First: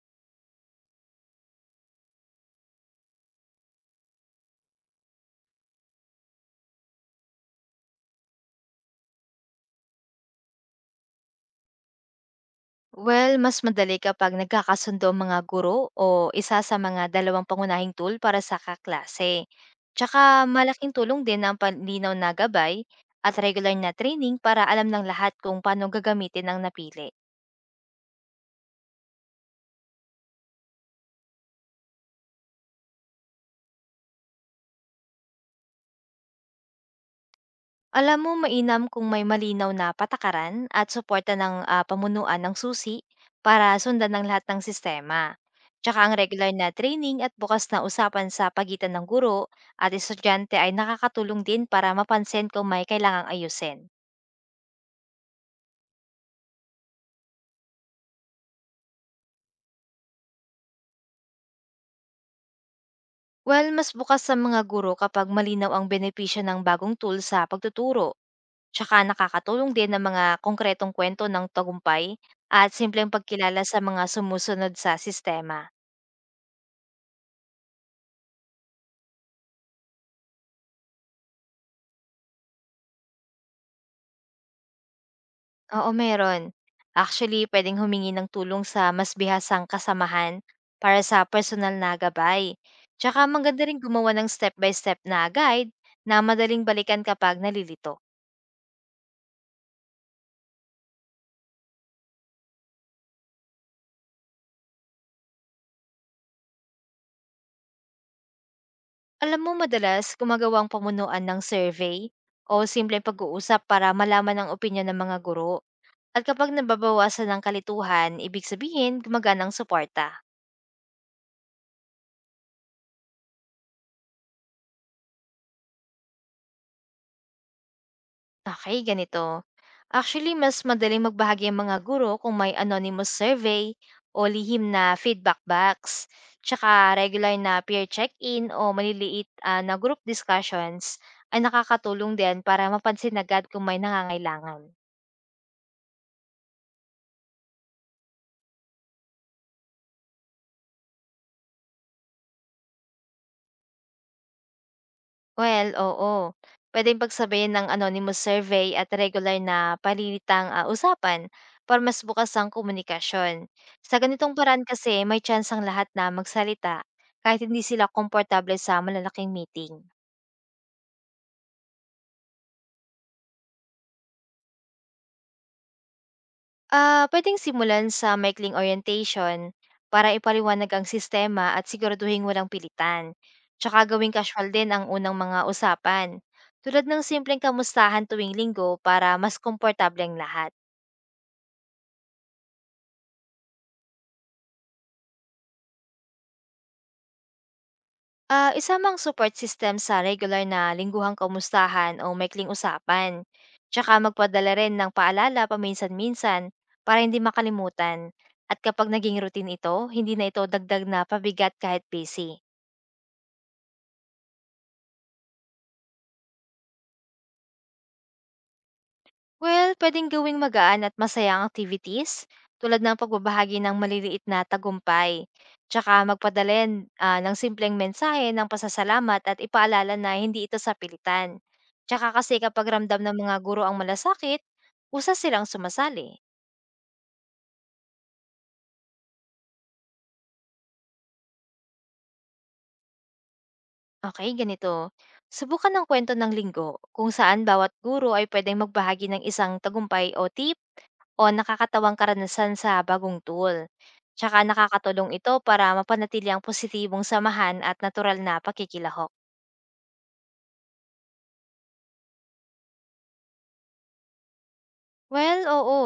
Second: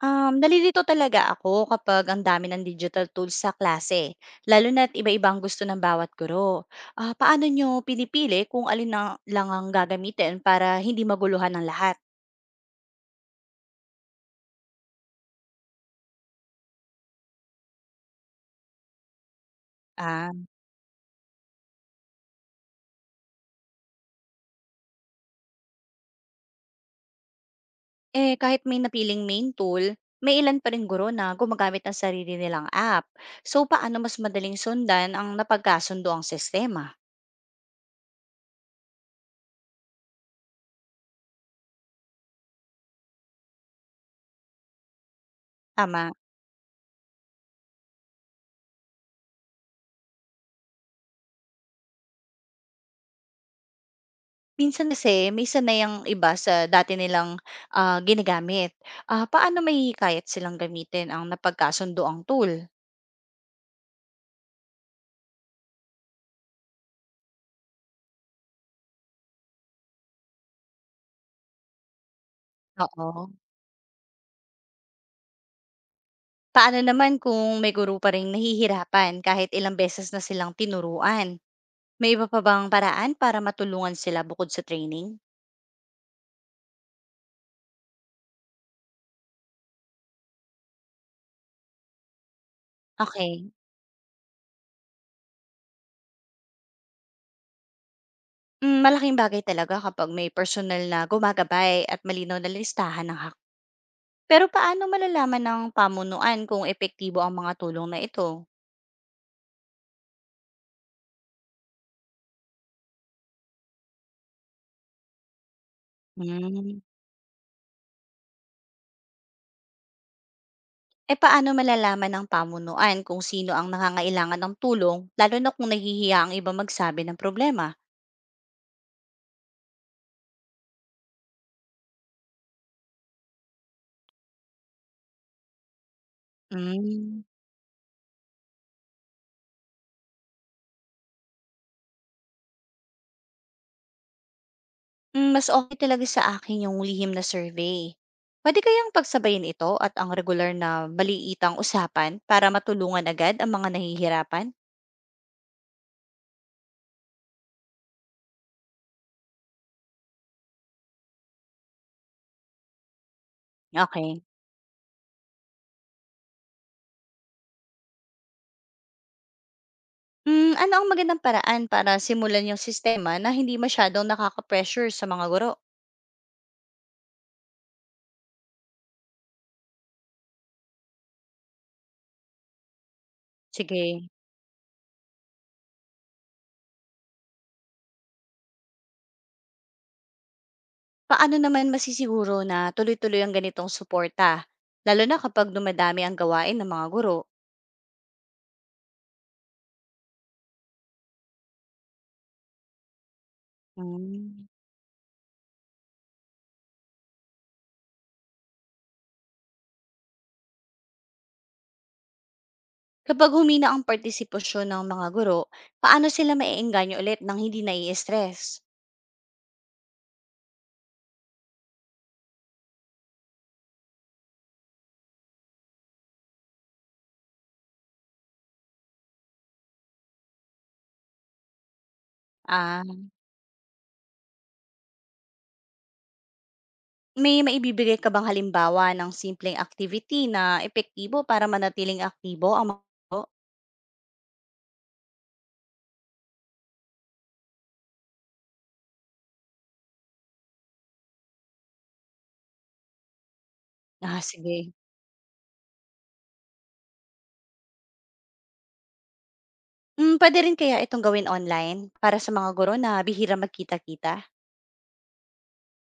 Nalilito talaga ako kapag ang dami ng digital tools sa klase, lalo na't iba ibang gusto ng bawat guro. Paano nyo pinipili kung alin na lang ang gagamitin para hindi maguluhan ng lahat? Well, mas madali kapag nagkakasundo ang mga guro o isa sa mga dalawang pangunahing tool para sa kaklase. Tsaka Ah, malaking tulong din ang panlinaw na gabay at regular na training para alam ng lahat kung paano gagamitin ang napili. eh kahit may napiling main tool, may ilan pa rin guro na gumagamit ng sarili nilang app. So paano mas madaling sundan ang napagkasundo ang sistema? Alam mo mainam kung may malinaw na patakaran at suporta ng, pamunuan ng susi para sundan ng lahat ng sistema. Tsaka Tama. ang regular na training at bukas na usapan sa pagitan ng guro at estudyante ay nakakatulong din para mapansin kung may kailangang ayusin. Minsan kasi may sanay ang iba sa dati nilang, ginagamit. Paano mahihikayat silang gamitin ang napagkasunduang tool? Well, mas bukas sa mga guro kapag malinaw ang benepisyo ng bagong tool sa pagtuturo, tsaka nakakatulong din ang mga konkretong kwento ng tagumpay at simpleng Oo. pagkilala sa mga sumusunod sa sistema. Paano naman kung may guru pa ring nahihirapan kahit ilang beses na silang tinuruan? May iba pa bang paraan para matulungan sila bukod sa training? Oo, meron. Actually, pwedeng humingi ng tulong sa mas bihasang kasamahan para sa personal na gabay. Tsaka Okay. maganda rin gumawa ng step-by-step na guide na madaling balikan kapag nalilito. Hmm, malaking bagay talaga kapag may personal na gumagabay at malinaw na listahan ng hak, pero paano malalaman ng pamunuan kung epektibo ang mga tulong na ito? Alam mo, madalas gumagawa ang pamunuan ng survey o simpleng pag-uusap para malaman ang opinyon ng mga guro. At kapag Hmm. nababawasan ng kalituhan, ibig sabihin gumagana ang suporta. Paano malalaman ng pamunuan kung sino ang nangangailangan ng tulong, lalo na kung nahihiya ang iba magsabi ng problema? Okey, ganito. Actually, mas madaling magbahagi ang mga guro kung may anonymous survey o lihim na feedback box, tsaka Mm. regular na peer check-in o maliliit, na group discussions ay nakakatulong din para mapansin agad kung may nangangailangan. Mm, mas okay talaga sa akin yung lihim na survey. Pwede kayang pagsabayin ito at ang regular na maliitang usapan para matulungan agad ang mga nahihirapan? Well, oo. Pwedeng pagsabayin ng anonymous survey at regular na palilitang usapan para mas bukas ang komunikasyon. Sa Okay. ganitong paraan kasi, may chance ang lahat na magsalita kahit hindi sila komportable sa malalaking meeting. Mm, ano ang magandang paraan para simulan yung sistema na hindi masyadong nakaka-pressure sa mga guro? Ah, pwedeng simulan sa maikling orientation para ipaliwanag ang sistema at siguraduhin walang pilitan. Tsaka Sige. gawing casual din ang unang mga usapan, tulad ng simpleng kamustahan tuwing linggo para mas komportable ang lahat. Paano naman masisiguro na tuloy-tuloy ang ganitong suporta, lalo na kapag dumadami ang gawain ng mga guro? Ah, isama support system sa regular na lingguhang kamustahan o maikling usapan. Tsaka Mm. magpadala rin ng paalala paminsan-minsan para hindi makalimutan. At kapag naging routine ito, hindi na ito dagdag na pabigat kahit busy. Kapag humina ang partisipasyon ng mga guro, paano sila maiengganyo ulit ng hindi nai-stress? Well, pwedeng gawing magaan at masayang activities tulad ng pagbabahagi ng maliliit na tagumpay. Tsaka magpadalin ng simpleng mensahe ng pasasalamat at ipaalala na hindi ito sapilitan. Tsaka kasi kapag Ah, ramdam ng mga guro ang malasakit, usa silang sumasali. may maibibigay ka bang halimbawa ng simpleng activity na epektibo para manatiling aktibo ang mga guro? Okay, ganito. Subukan ng kwento ng linggo kung saan bawat guro ay pwedeng magbahagi ng isang tagumpay o tip o nakakatawang karanasan sa bagong tool. Ah, Tsaka sige. nakakatulong ito para mapanatili ang positibong samahan at natural na pakikilahok. Mm, pwede rin kaya itong gawin online para sa mga guro na bihira magkita-kita? Well, oo.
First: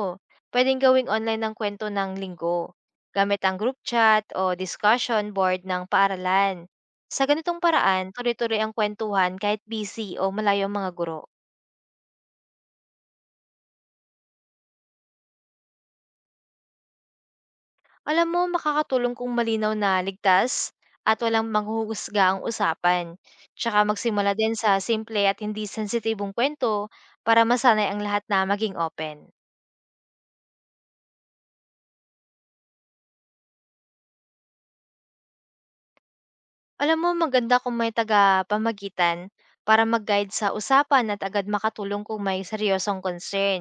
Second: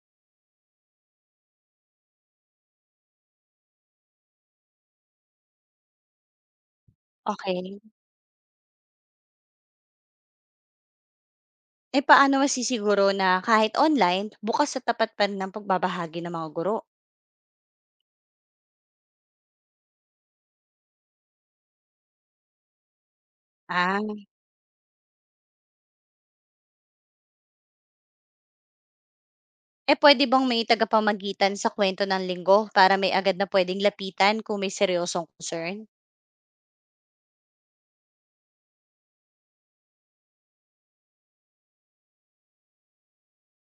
Pwedeng gawing online ng kwento ng linggo. Gamit ang group chat o discussion board ng paaralan. Sa ganitong Okay. paraan, tuloy-tuloy ang kwentuhan kahit busy o malayo ang mga guro. Paano masisiguro na kahit online, bukas sa tapat pa rin ang pagbabahagi ng mga guro? Alam mo, makakatulong kung malinaw na ligtas at walang manghuhusga ang usapan. Tsaka Ah, magsimula din sa simple at hindi sensitibong kwento para masanay ang lahat na maging open. eh pwede bang may tagapamagitan sa kwento ng linggo para may agad na pwedeng lapitan kung may seryosong concern? Alam mo, maganda kung may taga pamagitan para mag-guide sa usapan at agad makatulong kung may seryosong concern.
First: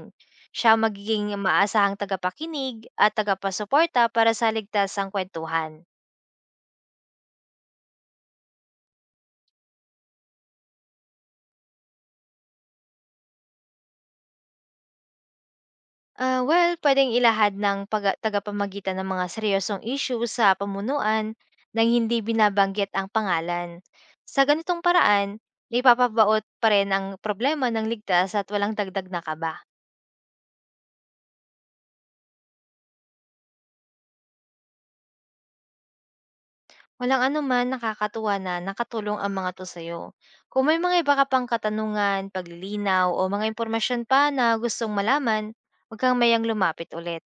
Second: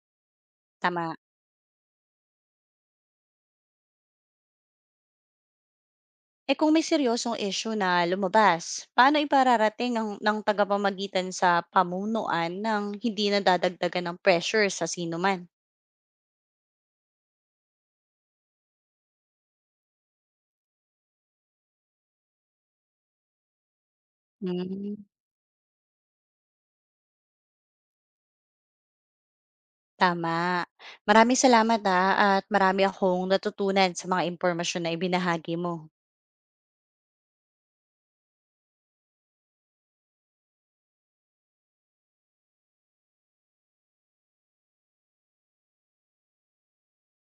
Siya ang Tama. magiging maasahang tagapakinig at tagapasuporta para sa ligtas ang kwentuhan. Eh kung may seryosong issue na lumabas, paano ipararating ng tagapamagitan sa pamunuan ng hindi nadadagdagan ng pressure sa sino man? Ah, well, puwedeng ilahad ng paga tagapamagitan ng mga seryosong issue sa pamunuan nang hindi binabanggit ang pangalan. Sa ganitong Hmm, paraan, naipapabaot pa rin ang problema ng ligtas at walang dagdag na kaba. tama. Maraming salamat ha, at marami akong natutunan sa mga impormasyon na ibinahagi mo. Walang anuman, nakakatuwa na nakatulong ang mga 'to sa'yo. Kung may mga iba ka pang katanungan, paglilinaw o mga impormasyon pa na gustong malaman, huwag kang mayang lumapit ulit.